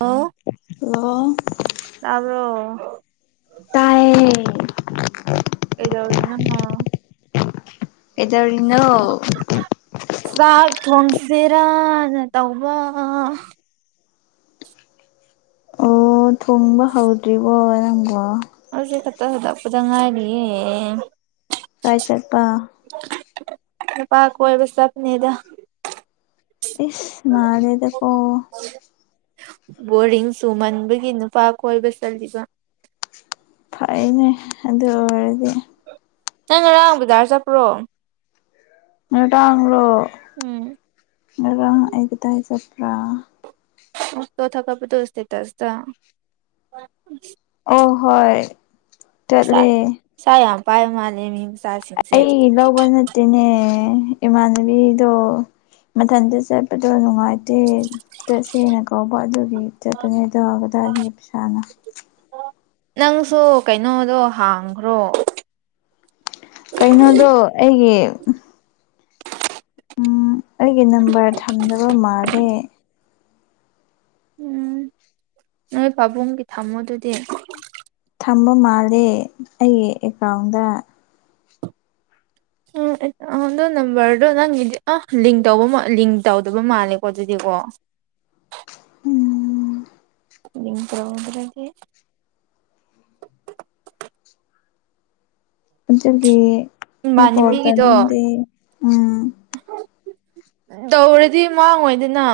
ꯑꯣ ꯑꯣ ꯌꯥꯕ꯭ꯔꯣ ꯇꯥꯏꯌꯦ ꯀꯗꯎꯅ ꯑꯦꯗꯧꯔꯤꯅꯣ ꯆꯥꯛ ꯊꯣꯡꯁꯤꯔꯅ ꯇꯧꯕ ꯊꯨꯡꯕ ꯍꯧꯗ꯭ꯔꯤꯕꯣ ꯅꯪꯕꯣ꯫ ꯍꯧꯖꯤꯛ ꯈꯛꯇ ꯍꯟꯂꯛꯄꯗ ꯉꯥꯏꯔꯤꯌꯦ꯫ ꯀꯥꯏ ꯆꯠꯄ꯫ ꯅꯨꯄꯥ ꯀꯣꯏꯕ ꯆꯄꯅꯦꯗ꯫ ꯏꯁ ꯃꯥꯜꯂꯦꯗꯀꯣ꯫ ꯕꯣꯔꯤꯡ ꯆꯨꯃꯟꯕꯒꯤ ꯅꯨꯄꯥ ꯀꯣꯏꯕ ꯆꯜꯂꯤꯠꯕ ꯐꯩꯅꯦ ꯑꯗꯨ ꯑꯣꯏꯔꯗꯤ ꯅꯪ ꯉꯔꯥꯡ ꯕꯖꯥꯔ ꯆꯠꯄ꯭ꯔꯣ ꯅꯨꯡꯗꯥꯡꯂꯣ꫰꫰ ꯎꯝ꯫ ꯉꯔꯥꯡ ꯑꯒꯗ ꯆꯠꯄ꯭ꯔꯥ ꯆꯣꯊ ꯀꯥꯠꯄꯗꯨ ꯇꯁꯇꯦꯇꯁꯇ꯫ ꯑꯣ ꯍꯣꯏ ꯆꯠꯂꯦ꯫ ꯁꯥꯏ ꯌꯥꯝ ꯄꯥꯏ ꯃꯥꯂꯦ ꯃꯤ ꯃꯆꯥꯁꯤꯡꯁꯦ ꯑꯩ ꯂꯧꯕ ꯅꯠꯇꯦꯅꯦ ꯏꯃꯥꯟꯅꯕꯤꯗꯣ꯫ ꯃꯊꯟꯇ ꯆꯠꯄꯗꯣ ꯅꯨꯡꯉꯥꯏꯇꯦ ꯆꯠꯁꯦꯅ ꯇꯧꯕ ꯑꯗꯨꯒꯤ ꯆꯠꯇꯄꯅꯦꯗꯣ ꯀꯗꯥꯏꯗꯒꯤ ꯄꯩꯁꯥꯅ꯫ ꯅꯪꯁꯨ ꯀꯩꯅꯣꯗꯣ ꯍꯥꯡꯈ꯭ꯔꯣ꯫ ꯀꯩꯅꯣꯗꯣ ꯑꯩꯒꯤ ꯎ ꯑꯩꯒꯤ ꯅꯝꯕꯔ ꯊꯝꯗꯕ ꯃꯥꯜꯂꯦ ꯎꯝ ꯅꯣꯏ ꯄꯥꯕꯨꯡꯒꯤ ꯊꯝꯃꯣ ꯑꯗꯨꯗꯤ꫰꫰ ꯊꯝꯕ ꯃꯥꯜꯂꯦ ꯑꯩꯒꯤ ꯑꯦꯀꯥꯎꯟꯗ ꯎꯝ ꯑꯣꯟꯗꯣ ꯅꯝꯕꯔꯗꯣ ꯅꯪꯒꯤꯗꯤ ꯑꯧꯕ ꯂꯤꯡ ꯇꯧꯗꯕ ꯃꯥꯜꯂꯦꯀꯣ ꯑꯗꯨꯗꯤꯀꯣ ꯎꯝ ꯅꯤꯡ ꯇ꯭ꯔꯗ꯭ꯔꯗꯤ ꯑꯗꯨꯒꯤ ꯑꯩ ꯏꯃꯥꯟꯅꯕꯤꯒꯤꯗꯣ ꯂꯣꯜꯇꯧꯅꯤꯡꯗꯦ ꯎꯝ꯫ ꯇꯧꯔꯗꯤ ꯃꯥꯡꯉꯣꯏꯗꯅ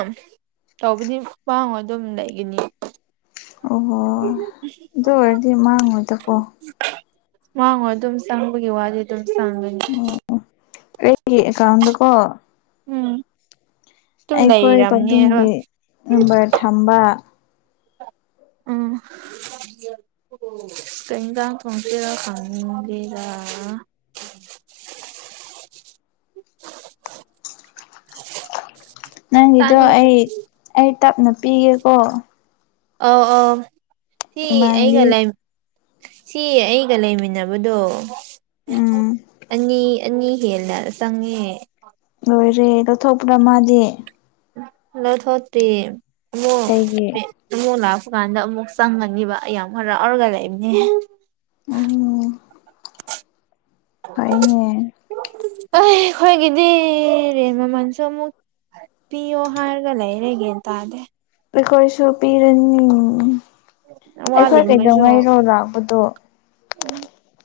ꯇꯧꯕꯗꯤ ꯃꯥꯡꯉꯣꯏꯗꯝ ꯂꯩꯒꯅꯤ ꯑꯣꯍꯣ ꯑꯗꯨ ꯑꯣꯏꯔꯗꯤ ꯃꯥꯡꯉꯣꯏꯗꯀꯣ꯫ ꯋꯥꯉꯣ ꯑꯗꯨꯝ ꯆꯪꯕꯒꯤ ꯋꯥꯗꯤ ꯑꯗꯨꯝ ꯆꯪꯒꯅꯤ ꯑꯣ ꯑꯩ ꯀꯗꯨꯀꯣ ꯎꯝ ꯑꯗꯨꯝ ꯑꯩꯈꯣꯏ ꯂꯩꯔꯝꯅꯦꯕ ꯄꯕꯖꯨꯡꯒꯤ ꯅꯝꯕꯔ ꯊꯝꯕ ꯎꯝ ꯀꯩ ꯏꯁꯥꯡ ꯊꯣꯡꯗꯣꯏꯔ ꯈꯪꯗꯦꯗ꯫ [unintelligible] [unintelligible] ꯅꯪꯒꯤꯗꯣ ꯆꯥꯅꯤꯡ ꯑꯩ ꯑꯩ ꯇꯞꯅ ꯄꯤꯒꯦꯀꯣ ꯑꯩ ꯑꯧꯁꯤ ꯏꯃꯥꯟꯅꯕꯤ ꯑꯩꯒꯥ ꯂꯩꯝ꯫ ꯁꯤ ꯑꯩꯒ ꯂꯩꯃꯤꯟꯅꯕꯗꯣ ꯎꯝ ꯑꯅꯤ ꯅ ꯍꯦꯂꯔ ꯆꯪꯉꯦ ꯂꯣꯏꯔꯦ ꯂꯧꯊꯣꯛꯄꯗ ꯃꯥꯗꯤ꯫ ꯂꯊꯣꯛꯇꯦ ꯑꯃꯨꯛ꯫ ꯀꯩꯒꯤ ꯑꯃꯉꯛ ꯂꯥꯛꯄ ꯀꯥꯟꯗ ꯑꯃꯨꯛ ꯆꯪꯒꯅꯤꯕ ꯑꯩ ꯌꯥꯝ ꯈꯔꯥꯎꯔꯒ ꯂꯩꯏꯕꯅꯦ ꯎꯝ ꯑꯩꯏꯅꯦ ꯑꯩ ꯈꯣꯏꯒꯗꯤ ꯇꯦꯟ ꯃꯥꯃꯟꯁꯨ ꯑꯃꯨꯛ꯫ ꯄꯤ ꯑꯣ ꯍꯥꯏꯔꯒ ꯂꯩꯔꯦꯒꯦ ꯇꯥꯗꯦ ꯑꯩꯈꯣꯏꯁꯨ ꯄꯤꯔꯅꯤ ꯑꯩꯈꯣꯏ ꯋꯥꯠꯂꯤꯉꯩꯁꯨ ꯀꯩꯗꯧꯉꯩꯔꯣ ꯂꯥꯛꯄꯗꯣ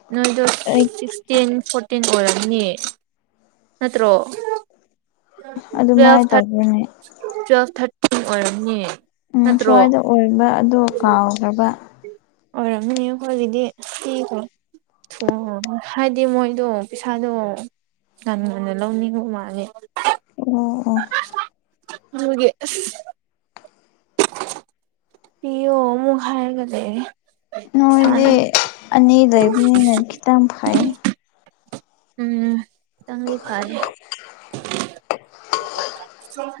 ꯅꯣꯏꯗ ꯑꯩ ꯇꯦꯟ ꯐꯣꯔꯇꯤꯟ ꯑꯣꯏꯔꯝꯅꯤ ꯅꯠꯇ꯭ꯔꯣ꯫ ꯇꯨꯋꯦꯜ ꯑꯗꯨꯃꯥꯏꯅ ꯊꯥꯔ ꯇꯧꯕꯅꯦ ꯇꯨꯋꯦꯜ ꯊꯥꯔꯇꯤ ꯑꯣꯏꯔꯝꯅꯤ꯫ ꯎꯝ ꯅꯠꯇ꯭ꯔꯣ ꯁ꯭ꯋꯥꯏꯗ ꯑꯣꯏꯕ ꯑꯗꯣ ꯀꯥꯎꯈ꯭ꯔꯕ꯫ ꯑꯣꯏꯔꯝꯅꯤ ꯀꯗꯤ ꯊ ꯀꯣ ꯊ ꯍꯥꯏꯗꯤ ꯃꯣꯏꯗꯣ ꯄꯩꯁꯥꯗꯣ ꯉꯟꯅ ꯉꯟꯅ ꯂꯧꯅꯤꯡꯉꯨ ꯃꯥꯜꯂꯦ ꯑꯣ ꯑꯣ꯫ ꯑꯗꯨꯒꯤ ꯑꯁ꯫ ꯄꯤ ꯑꯣ ꯃꯨꯛ ꯍꯥꯏꯔꯒ ꯂꯩꯌꯦ꯫ ꯃꯣꯏꯗꯤ ꯑꯅꯤ ꯂꯩꯕꯅꯤꯅ ꯈꯤꯇꯪ ꯐꯩ ꯎꯝ ꯈꯤꯇꯪꯗꯤ ꯐꯔꯦ꯫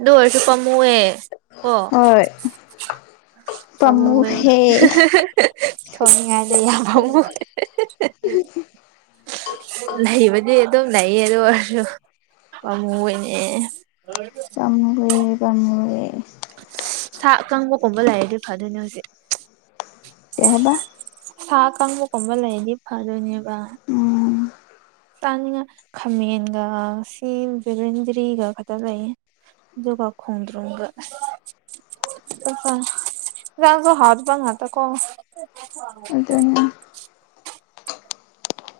ꯗꯔꯁꯨ ꯀꯃꯨꯋꯦ ꯑꯣ ꯍꯣꯏ ꯄꯥꯝꯃꯨꯍꯦ [unintelligible] ꯊꯣꯡꯅꯤꯡꯉꯥꯏꯗ ꯌꯥꯝ ꯐꯥꯎꯉꯨ ꯂꯩꯕꯗꯤ ꯑꯗꯨꯝ ꯂꯩꯌꯦ ꯑꯗꯨ ꯑꯣꯏꯔꯁꯨ ꯄꯥꯃꯨꯕꯩꯅꯦ꯫ ꯑꯩꯁꯨ ꯄꯥꯝꯃꯨꯏꯌꯦ꯫ ꯁꯥ ꯑꯀꯝꯕꯒꯨꯝꯕ ꯂꯩꯔꯗꯤ ꯐꯗꯣꯏꯅꯦ ꯍꯧꯖꯤꯛ꯫ ꯀꯩ ꯍꯥꯏꯕ ꯁꯥ ꯀꯥꯝꯕꯒꯨꯝꯕ ꯂꯩꯔꯗꯤ ꯐꯗꯣꯏꯅꯦꯕ꯫ ꯎꯝ ꯇꯥꯅꯤꯡꯉꯠ ꯈꯥꯃꯦꯟꯒ ꯁꯤ ꯚꯦꯟꯗ꯭ꯔꯤꯒ ꯈꯛꯇ ꯂꯩꯌꯦ ꯑꯗꯨꯒ ꯈꯣꯡꯗ꯭ꯔꯨꯝꯒ꯫ [unintelligible] ꯅꯒꯣ ꯏꯁꯥꯡꯗꯣ ꯍꯧꯇꯥꯕ ꯉꯥꯛꯇꯥꯀꯣ꯫ ꯑꯗꯨꯅ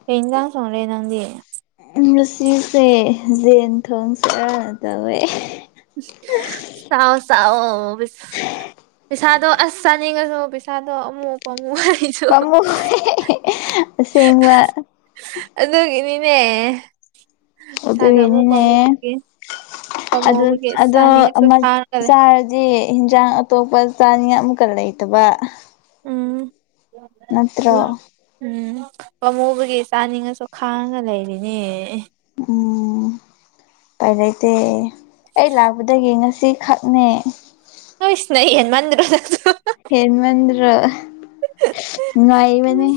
ꯌꯦꯩꯅꯗ ꯁꯣ꯭ꯔꯦ ꯅꯪꯗꯤꯦ ꯃꯨꯁꯤꯁꯦ ꯌꯦꯦꯟ ꯊꯣꯡꯁꯦ ꯇꯧꯋꯦ [unintelligible] ꯄꯩꯁꯥꯗꯣ ꯑꯁ ꯆꯥꯅꯤꯡꯉꯁꯨ ꯄꯩꯁꯥꯗꯣ ꯑꯃꯨꯛ ꯄꯥꯝꯃꯨ [unintelligible] [unintelligible] ꯑꯁꯦꯡꯕ ꯑꯗꯨꯒꯤꯅꯤꯅꯦ ꯄꯩꯁꯥꯗꯣ ꯑꯃꯨꯛ ꯑꯗꯨꯒꯤꯅꯤꯅꯦ ꯄꯥꯝꯃꯨꯕꯒꯤ ꯄꯥꯝꯃꯨꯕꯒꯤ ꯑꯗꯣ ꯆꯥꯅꯤꯡꯉꯁꯨ ꯈꯥꯡꯉꯒ ꯂꯩ [unintelligible] ꯗꯤ ꯍꯤꯟꯖꯥꯡ ꯑꯇꯣꯞꯄ ꯆꯥꯅꯤꯡꯉ ꯑꯃꯨꯛꯀ ꯂꯩꯇꯕ ꯎꯝ ꯅꯠꯇ꯭ꯔꯣ ꯎꯝ ꯄꯥꯃꯨꯕꯒꯤ ꯆꯥꯅꯤꯡꯉꯁꯨ ꯈꯥꯡꯉꯒ ꯂꯩꯔꯤꯅꯦ ꯎꯝ ꯎꯄꯥꯏ ꯂꯩꯇꯦ ꯑꯩ ꯂꯥꯛꯄꯗꯒꯤ ꯉꯁꯤ ꯈꯛꯅꯦ ꯍꯣꯏꯁ ꯅꯣꯏ ꯍꯦꯟꯃꯟꯗꯔꯣ [unintelligible] ꯍꯦꯟꯃꯟꯗ꯭ꯔꯣ ꯅꯨꯉꯥꯏꯕꯅꯤ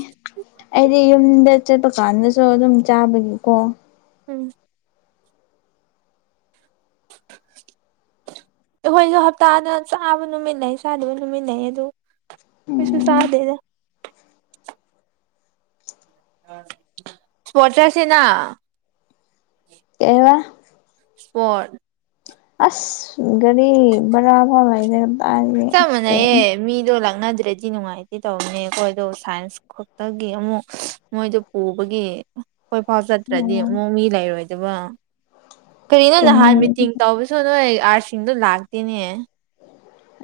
ꯑꯩꯗꯤ ꯌꯨꯝꯗ ꯆꯠꯄ ꯀꯥꯟꯗꯁꯨ ꯑꯗꯨꯝ ꯆꯥꯕꯒꯤꯀꯣ ꯎꯝ ꯑꯩꯈꯣꯏꯁꯨ ꯍꯞꯇꯥꯗ ꯆꯥꯕ ꯅꯨꯃꯤꯠ ꯂꯩ ꯆꯥꯗꯕ ꯅꯨꯃꯤꯠꯟꯂꯩꯌꯦ ꯑꯗꯨ ꯀꯩꯁꯨ ꯎꯝ ꯆꯥꯗꯦꯗ [unintelligible] ꯀꯩ ꯍꯥꯏꯕ ꯏꯁꯄꯣꯔꯠ ꯑꯁ ꯒꯥꯔꯤ ꯕꯥꯔꯕꯥꯎ ꯂꯩꯇꯦꯗ ꯆꯞ ꯃꯥꯟꯅꯩꯌꯦ ꯃꯤꯗꯣ ꯂꯥꯛꯅꯗ꯭ꯔꯗꯤ ꯅꯨꯡꯉꯥꯏꯇꯦ ꯇꯧꯕꯅꯦ ꯑꯩꯈꯣꯏꯗꯣ ꯁꯥꯏꯟꯁ ꯈꯛꯇꯒꯤ ꯑꯃꯨꯛ ꯃꯣꯏꯗꯣ ꯄꯨꯕꯒꯤ ꯈꯣꯏꯐꯥꯎ ꯆꯠꯇ꯭ꯔꯗꯤ ꯎꯝ ꯑꯃꯨꯛ ꯃꯤ ꯂꯩꯔꯣꯏꯗꯕ ꯀꯔꯤꯅꯣ ꯆꯨꯝꯃꯦ ꯅꯍꯥꯟ ꯃꯤꯇꯤꯡ ꯇꯧꯕꯁꯨ ꯅꯣꯏ ꯑꯥꯔꯁꯤꯡꯗꯣ ꯂꯥꯛꯇꯦꯅꯦ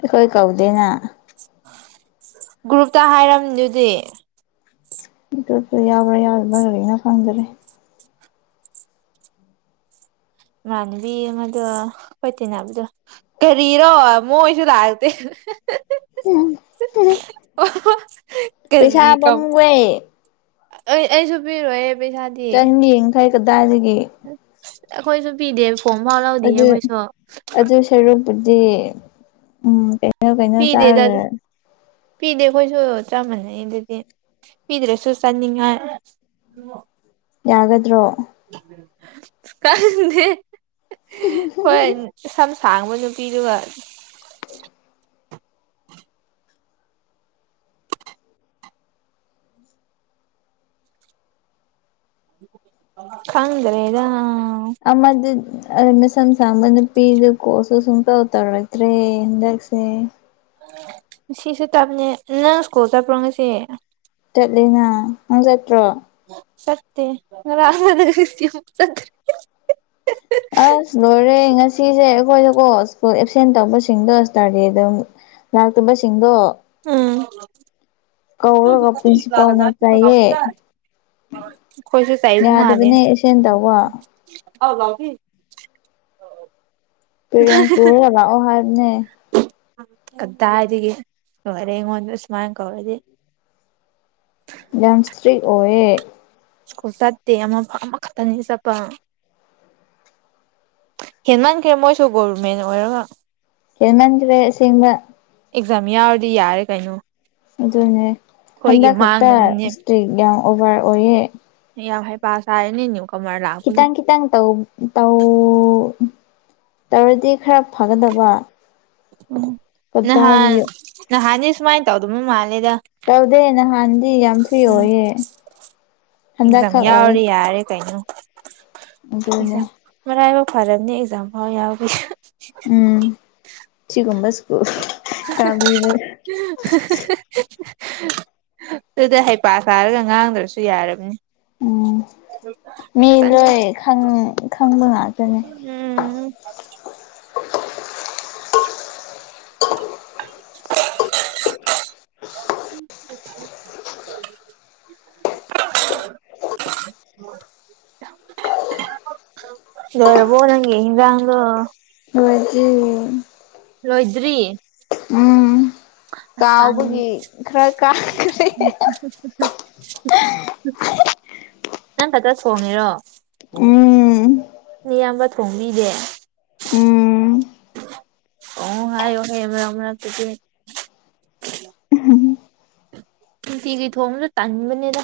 ꯑꯩꯈꯣꯏ ꯀꯧꯗꯦꯅ ꯒ꯭ꯔꯨꯞꯇ ꯍꯥꯏꯔꯝꯗꯨꯗꯤ [unintelligible] ꯌꯥꯎꯕ꯭ꯔꯥ ꯌꯥꯎꯗꯕ꯭ꯔꯥ ꯀꯔꯤꯅꯣ ꯈꯪꯗꯔꯦ ꯅꯃꯥꯟꯅꯕꯤ ꯑꯃꯗꯨ ꯈꯣꯏ ꯇꯤꯟꯅꯕꯗꯣ ꯀꯔꯤꯔꯣ ꯃꯣꯏꯁꯨ ꯂꯥꯛꯇꯦ [unintelligible] [unintelligible] [unintelligible] ꯄꯩꯁꯥ ꯀꯔꯤ ꯀꯞ ꯄꯥꯝꯃꯨꯋꯦ ꯑꯩ ꯑꯩꯁꯨ ꯄꯤꯔꯣꯍꯦ ꯄꯩꯁꯥꯗꯤ ꯆꯪ ꯌꯥꯡꯈꯩ ꯀꯗꯥꯏꯗꯒꯤ ꯑꯩꯈꯣꯏꯁꯨ ꯄꯤꯗꯦ ꯐꯣꯝ ꯐꯥꯎ ꯂꯧꯗꯦ ꯑꯩꯈꯣꯏꯁꯨ ꯑꯗꯨꯒꯤ ꯎꯝ ꯀꯩꯅꯣ ꯀꯩꯅꯣ ꯄꯤꯗꯦꯗ ꯑꯗꯨ ꯆꯥꯔꯒ ꯄꯤꯗꯦ ꯑꯩꯈꯣꯏꯁꯨ ꯆꯞ ꯃꯥꯟꯅꯩ ꯑꯗꯨꯗꯤ ꯄꯤꯗ꯭ꯔꯁꯨ ꯆꯥꯅꯤꯡꯉꯥꯏ ꯌꯥꯒꯗ꯭ꯔꯣ ꯈꯪꯗꯦ ꯈꯣꯏ ꯁꯝ ꯁꯥꯡꯕ ꯅꯨꯄꯤꯗꯨꯒ ꯈꯪꯗ꯭ꯔꯦꯗ ꯑꯃꯗꯤ ꯃꯁꯝ ꯁꯥꯥꯝꯕ ꯅꯨꯄꯤꯗꯨ ꯀꯣꯁꯨ ꯁꯨꯡꯇꯧ ꯇꯧꯔꯛꯇ꯭ꯔꯦ ꯍꯟꯗꯛꯁꯦ ꯉꯁꯤꯁꯦ ꯇꯞꯅꯦ ꯅꯪ ꯁ꯭ꯀꯨꯜ ꯆꯠꯄ꯭ꯔꯣ ꯉꯁꯤ ꯆꯠꯂꯤꯅ ꯅꯪ ꯆꯠꯇ꯭ꯔꯣ ꯁꯠꯇꯦ [unintelligible] ꯑꯁ ꯂꯣꯏꯔꯦ ꯉ ꯁꯤꯁꯦ ꯑꯩꯈꯣꯏꯗꯀꯣ ꯁ꯭ꯀꯨꯜ ꯑꯦꯞꯁꯦꯟ ꯇꯧꯕꯁꯤꯡꯗꯣ ꯁꯇꯥꯔꯗꯦꯗ ꯑꯗꯨꯝ ꯂꯥꯛꯇꯕꯁꯤꯡꯗꯣ ꯑꯝ ꯀꯧꯔꯒ ꯄ꯭ꯔꯤꯟꯁꯤꯄꯥꯜꯅ ꯆꯩꯌꯦ ꯑꯩꯈꯣꯏꯁꯨ ꯆꯩꯕ ꯃꯥꯜꯂꯦ ꯌꯥꯗꯕꯅꯦ ꯑꯦꯞꯁꯦꯟ ꯇꯧꯕ [unintelligible] ꯄꯦꯔꯦꯟꯁ ꯄꯨꯔꯒ ꯂꯥꯛꯑꯣ ꯍꯥꯏꯕꯅꯦ ꯀꯗꯥꯏꯗꯒꯤ ꯂꯣꯏꯔꯦ ꯑꯩꯉꯣꯟꯗ ꯁꯨꯃꯥꯏ ꯀꯧꯔꯗꯤ ꯌꯥꯝ ꯏꯁꯇ꯭ꯔꯤ ꯑꯣꯏꯌꯦ ꯏꯁ꯭ꯀꯨꯜ ꯆꯠꯇꯦ ꯑꯃ ꯑꯃꯈꯛꯇꯅꯤ ꯆꯠꯄ ꯍꯦꯟꯃꯟꯈ꯭ꯔꯦ ꯃꯣꯏꯁꯨ ꯒꯣꯕꯔꯃꯦꯟ ꯑꯣꯏꯔꯒ ꯍꯦꯟꯃꯟꯈ꯭ꯔꯦ ꯑꯥꯁꯦꯡꯕ ꯑꯦꯛꯖꯥꯝ ꯌꯥꯎꯔꯗꯤ ꯌꯥꯔꯦ ꯀꯩꯅꯣ ꯑꯗꯨꯅꯦ ꯑꯩꯈꯣꯏꯒꯤ ꯍꯟꯗꯛ ꯈꯛꯇ ꯃꯥꯡꯅꯅꯤꯅꯦ ꯏꯁꯇ꯭ꯔꯤꯛ ꯌꯥꯝ ꯑꯣꯚꯔ ꯑꯣꯏꯌꯦ [unintelligible] ꯂꯥꯛꯄꯒꯤ ꯈꯤꯇꯪ ꯈꯤꯇꯪ ꯇꯧ ꯇꯧ ꯇꯧꯔꯗꯤ ꯈꯔ ꯐꯒꯗꯕ ꯎ ꯅꯍꯥꯟ ꯀꯗꯥꯏꯗꯒꯤ ꯅꯍꯥꯟꯗꯤ ꯁꯨꯃꯥꯏꯅ ꯇꯧꯗꯕ ꯃꯥꯜꯂꯦꯗ ꯇꯧꯗꯦ ꯅꯍꯥꯟꯗꯤ ꯌꯥꯝ ꯐꯔꯏ ꯎꯝ ꯑꯣꯏꯌꯦ ꯑꯦꯛꯖꯥꯝ ꯍꯟꯗꯛꯈꯛ ꯑꯣꯏꯌꯦ ꯌꯥꯎꯔꯗꯤ ꯌꯥꯔꯦ ꯀꯩꯅꯣ ꯑꯗꯨꯅꯦ ꯑꯦꯛꯖꯥꯝ ꯃꯔꯥꯏꯕꯛ ꯐꯔꯕꯅꯤ ꯑꯦꯛꯖꯥꯝ ꯐꯥꯎ ꯌꯥꯎꯕꯤ ꯎꯝ ꯁꯤꯒꯨꯝꯕ ꯏꯁꯀꯨꯜ ꯇꯥꯕꯤꯕ [unintelligible] ꯑꯗꯨꯗꯤ ꯍꯩꯄꯥ ꯁꯥꯔꯒ ꯉꯥꯡꯗ꯭ꯔꯁꯨ ꯌꯥꯔꯕꯅꯤ ꯎꯝ ꯃꯤ ꯂꯣꯏ ꯈꯪꯕ ꯉꯥꯛꯇꯅꯤ ꯎꯝ [inaudible] [inaudible] [inaudible] ꯂꯣꯏꯔꯕꯣ ꯅꯪꯒꯣ ꯍꯤꯟꯖꯥꯡꯗꯣ ꯂꯣꯏꯗ꯭ꯔꯤ ꯂꯣꯏꯗ꯭ꯔꯤ ꯎꯝ ꯀꯥꯎꯕꯒꯤ ꯈꯔ ꯀꯥꯈ꯭ꯔꯦ [unintelligible] ꯅꯪ ꯈꯛꯇ ꯊꯣꯡꯉꯤꯔꯣ ꯎꯝ ꯃꯤꯌꯥꯝꯕ ꯊꯣꯡꯕꯤꯗꯦ ꯎꯝ ꯀꯣꯡ ꯍꯥꯏꯌꯣꯍꯦ ꯃꯔꯛ ꯃꯔꯛꯇꯗꯤ ꯅꯨꯡꯇꯤꯒꯤ ꯊꯣꯡꯕꯁꯨ ꯇꯟꯕꯅꯤꯗ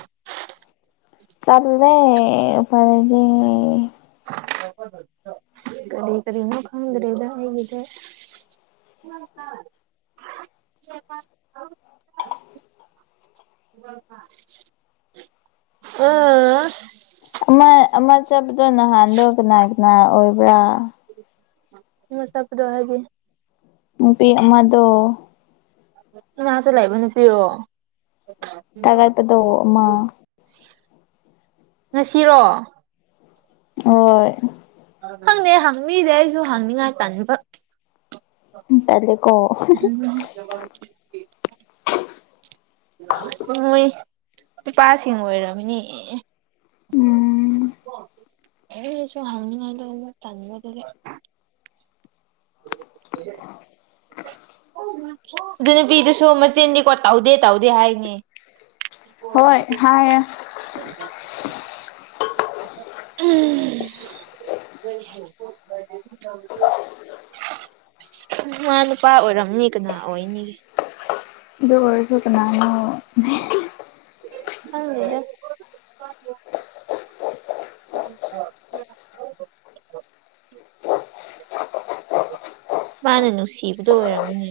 [unintelligible] ꯀꯔꯤ ꯀꯔꯤꯅꯣ ꯈꯪꯗ꯭ꯔꯦꯗ ꯑꯩꯒꯤꯖꯦ [inaudible] ꯑꯥ ꯑꯃ ꯑꯃ ꯆꯠꯄꯗꯣ ꯅꯍꯥꯟꯗꯣ ꯀꯅꯥ ꯀꯅꯥ ꯑꯣꯏꯕ꯭ꯔꯥ ꯑꯃ ꯅꯠꯄꯗꯣ ꯍꯥꯏꯗꯤ ꯅꯨꯄꯤ ꯑꯃꯗꯣ ꯀꯅꯥꯗ ꯂꯩꯕ ꯅꯨꯄꯤꯔꯣ ꯊꯥꯒꯠꯄꯗꯣ ꯑꯃ ꯉꯁꯤꯔꯣ ꯍꯣꯏ [unintelligible] [unintelligible] [unintelligible] ꯃꯣꯏ ꯅꯨꯄꯥꯁꯤꯡ ꯑꯣꯏꯔꯝꯅꯤ ꯎꯝ [unintelligible] [inaudible] ꯑꯗꯨ ꯅꯨꯄꯤꯗꯨꯁꯨ ꯃꯆꯦꯟꯗꯤꯀꯣ ꯇꯧꯗꯦ ꯇꯧꯗꯦ ꯍꯥꯏꯅꯤ ꯍꯣꯏ ꯍꯥꯏ ꯍ ꯎꯝ ꯃꯥ ꯅꯨꯄꯥ ꯑꯣꯏꯔꯝꯅꯤ ꯀꯅꯥ ꯑꯣꯏꯅꯤꯒꯦ ꯗꯔꯁꯨꯅ ꯍꯗ ꯎ ꯍ ꯃꯥꯅ ꯅꯨꯡꯁꯤꯕꯗꯣ ꯑꯣꯏꯔꯝꯃꯅꯤ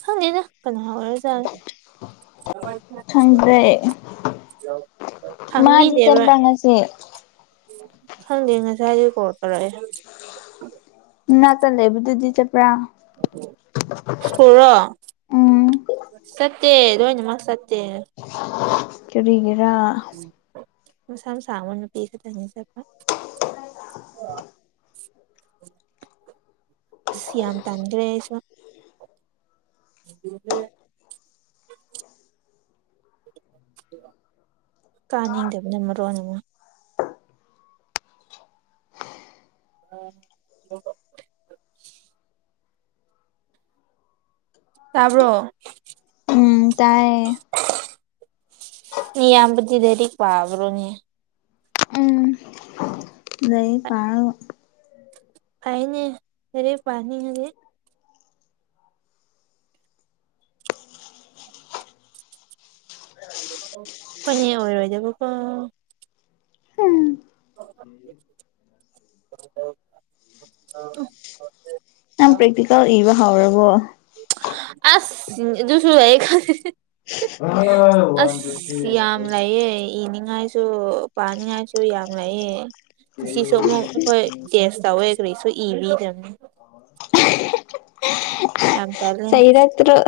ꯐꯅ ꯀꯅꯥꯍꯕꯔ ꯆ ꯈꯪꯗ꯭ꯔꯦ ꯃꯥꯗꯤ ꯆꯦꯟ ꯍꯪꯕꯤꯗꯦꯕ ꯄꯉꯁꯦ ꯈꯪꯗꯦ ꯉꯁꯥꯏꯁ ꯀꯣꯜ ꯇꯧꯔꯛꯑꯦ ꯅ ꯇ ꯂꯩꯕꯨꯗꯨꯗꯤ ꯆ ꯄꯨ꯭ꯔꯥ ꯄꯨꯔ ꯎꯝ ꯁꯠꯇꯦ ꯂꯅ ꯃꯥ ꯁꯠꯇꯦ ꯀꯔꯤꯒꯤꯔꯥ ꯃ ꯁ ꯑꯃ ꯁꯃꯟ ꯄꯤꯤꯁꯗꯁ ꯑꯁ ꯌꯥꯝ ꯇꯟꯈ꯭ꯔꯦ ꯑꯩꯁꯨ [unintelligible] ꯀꯥꯅꯤꯡꯗꯕꯅ ꯃꯔꯣꯟ ꯑꯃ ꯎ ꯇꯥꯕ꯭ꯔꯣ ꯎꯝ ꯇꯥꯏꯌꯦ ꯅ ꯌꯥꯝꯕꯤ ꯗꯦꯔꯤꯛ ꯄꯕꯔꯣꯅꯤ ꯎꯝ ꯂꯩꯩ ꯄꯥꯔ ꯍꯥꯏꯅꯦ ꯑꯔ ꯄꯅꯤ ꯍꯧꯦ ꯐ ꯑꯣꯏꯔꯣꯏꯗꯕꯣ ꯀꯣ ꯎꯝ [unintelligible] ꯅ ꯄ꯭ꯔꯦꯛꯇꯤꯀꯦꯜ ꯏꯕ ꯍꯧꯥꯎꯔꯕꯣ ꯑꯁ ꯨꯁꯔꯣ ꯈ ꯑꯁ ꯌꯥꯝ ꯂꯩꯌꯦꯦ ꯏꯅꯤꯡꯉꯥꯏꯁꯨ ꯁꯨ ꯄꯥꯅꯤꯡꯉꯥꯏꯁꯨ ꯌꯥꯝ ꯂꯩꯌꯦ ꯁꯤꯁꯨ ꯑꯃꯨꯛ ꯑꯩꯈꯣꯏ ꯦꯟꯁꯇꯋꯈꯔꯤꯁꯨ ꯏꯕꯤꯗꯕꯅꯤ [unintelligible] ꯌꯥꯝ ꯇ ꯂꯩꯦ ꯇ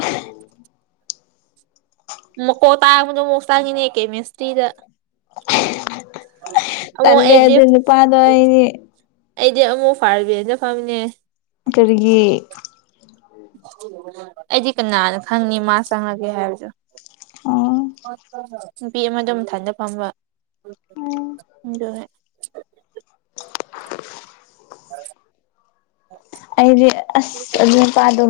ꯀꯣ ꯇ ꯃꯁꯇꯒꯤꯅꯦ ꯀꯦꯃꯤꯁꯇ꯭ꯔꯤꯗ ꯇꯜꯂꯦ ꯑꯩꯗꯤ ꯑꯗꯨ ꯅꯨꯄꯥꯗꯣ ꯑꯩꯗꯤ ꯑꯩꯗꯤ ꯑꯃꯨꯛ ꯐꯥꯔꯕꯅ ꯐꯝꯃꯤꯅꯦ ꯀꯔꯤꯒꯤ ꯑꯩꯗꯤ ꯀꯅꯥꯅ ꯈꯪꯅꯤ ꯃꯥ ꯆꯪꯉꯒꯦ ꯍꯥꯏꯕꯗ ꯑꯣ ꯅꯨꯄꯤ ꯑꯃ ꯑꯗꯨꯝ ꯊꯥꯖ ꯐꯝꯕ ꯖ ꯍꯦ [unintelligible] ꯑꯩꯗꯤ ꯑꯁ ꯑꯗꯨ ꯅꯨꯄꯥꯗꯣ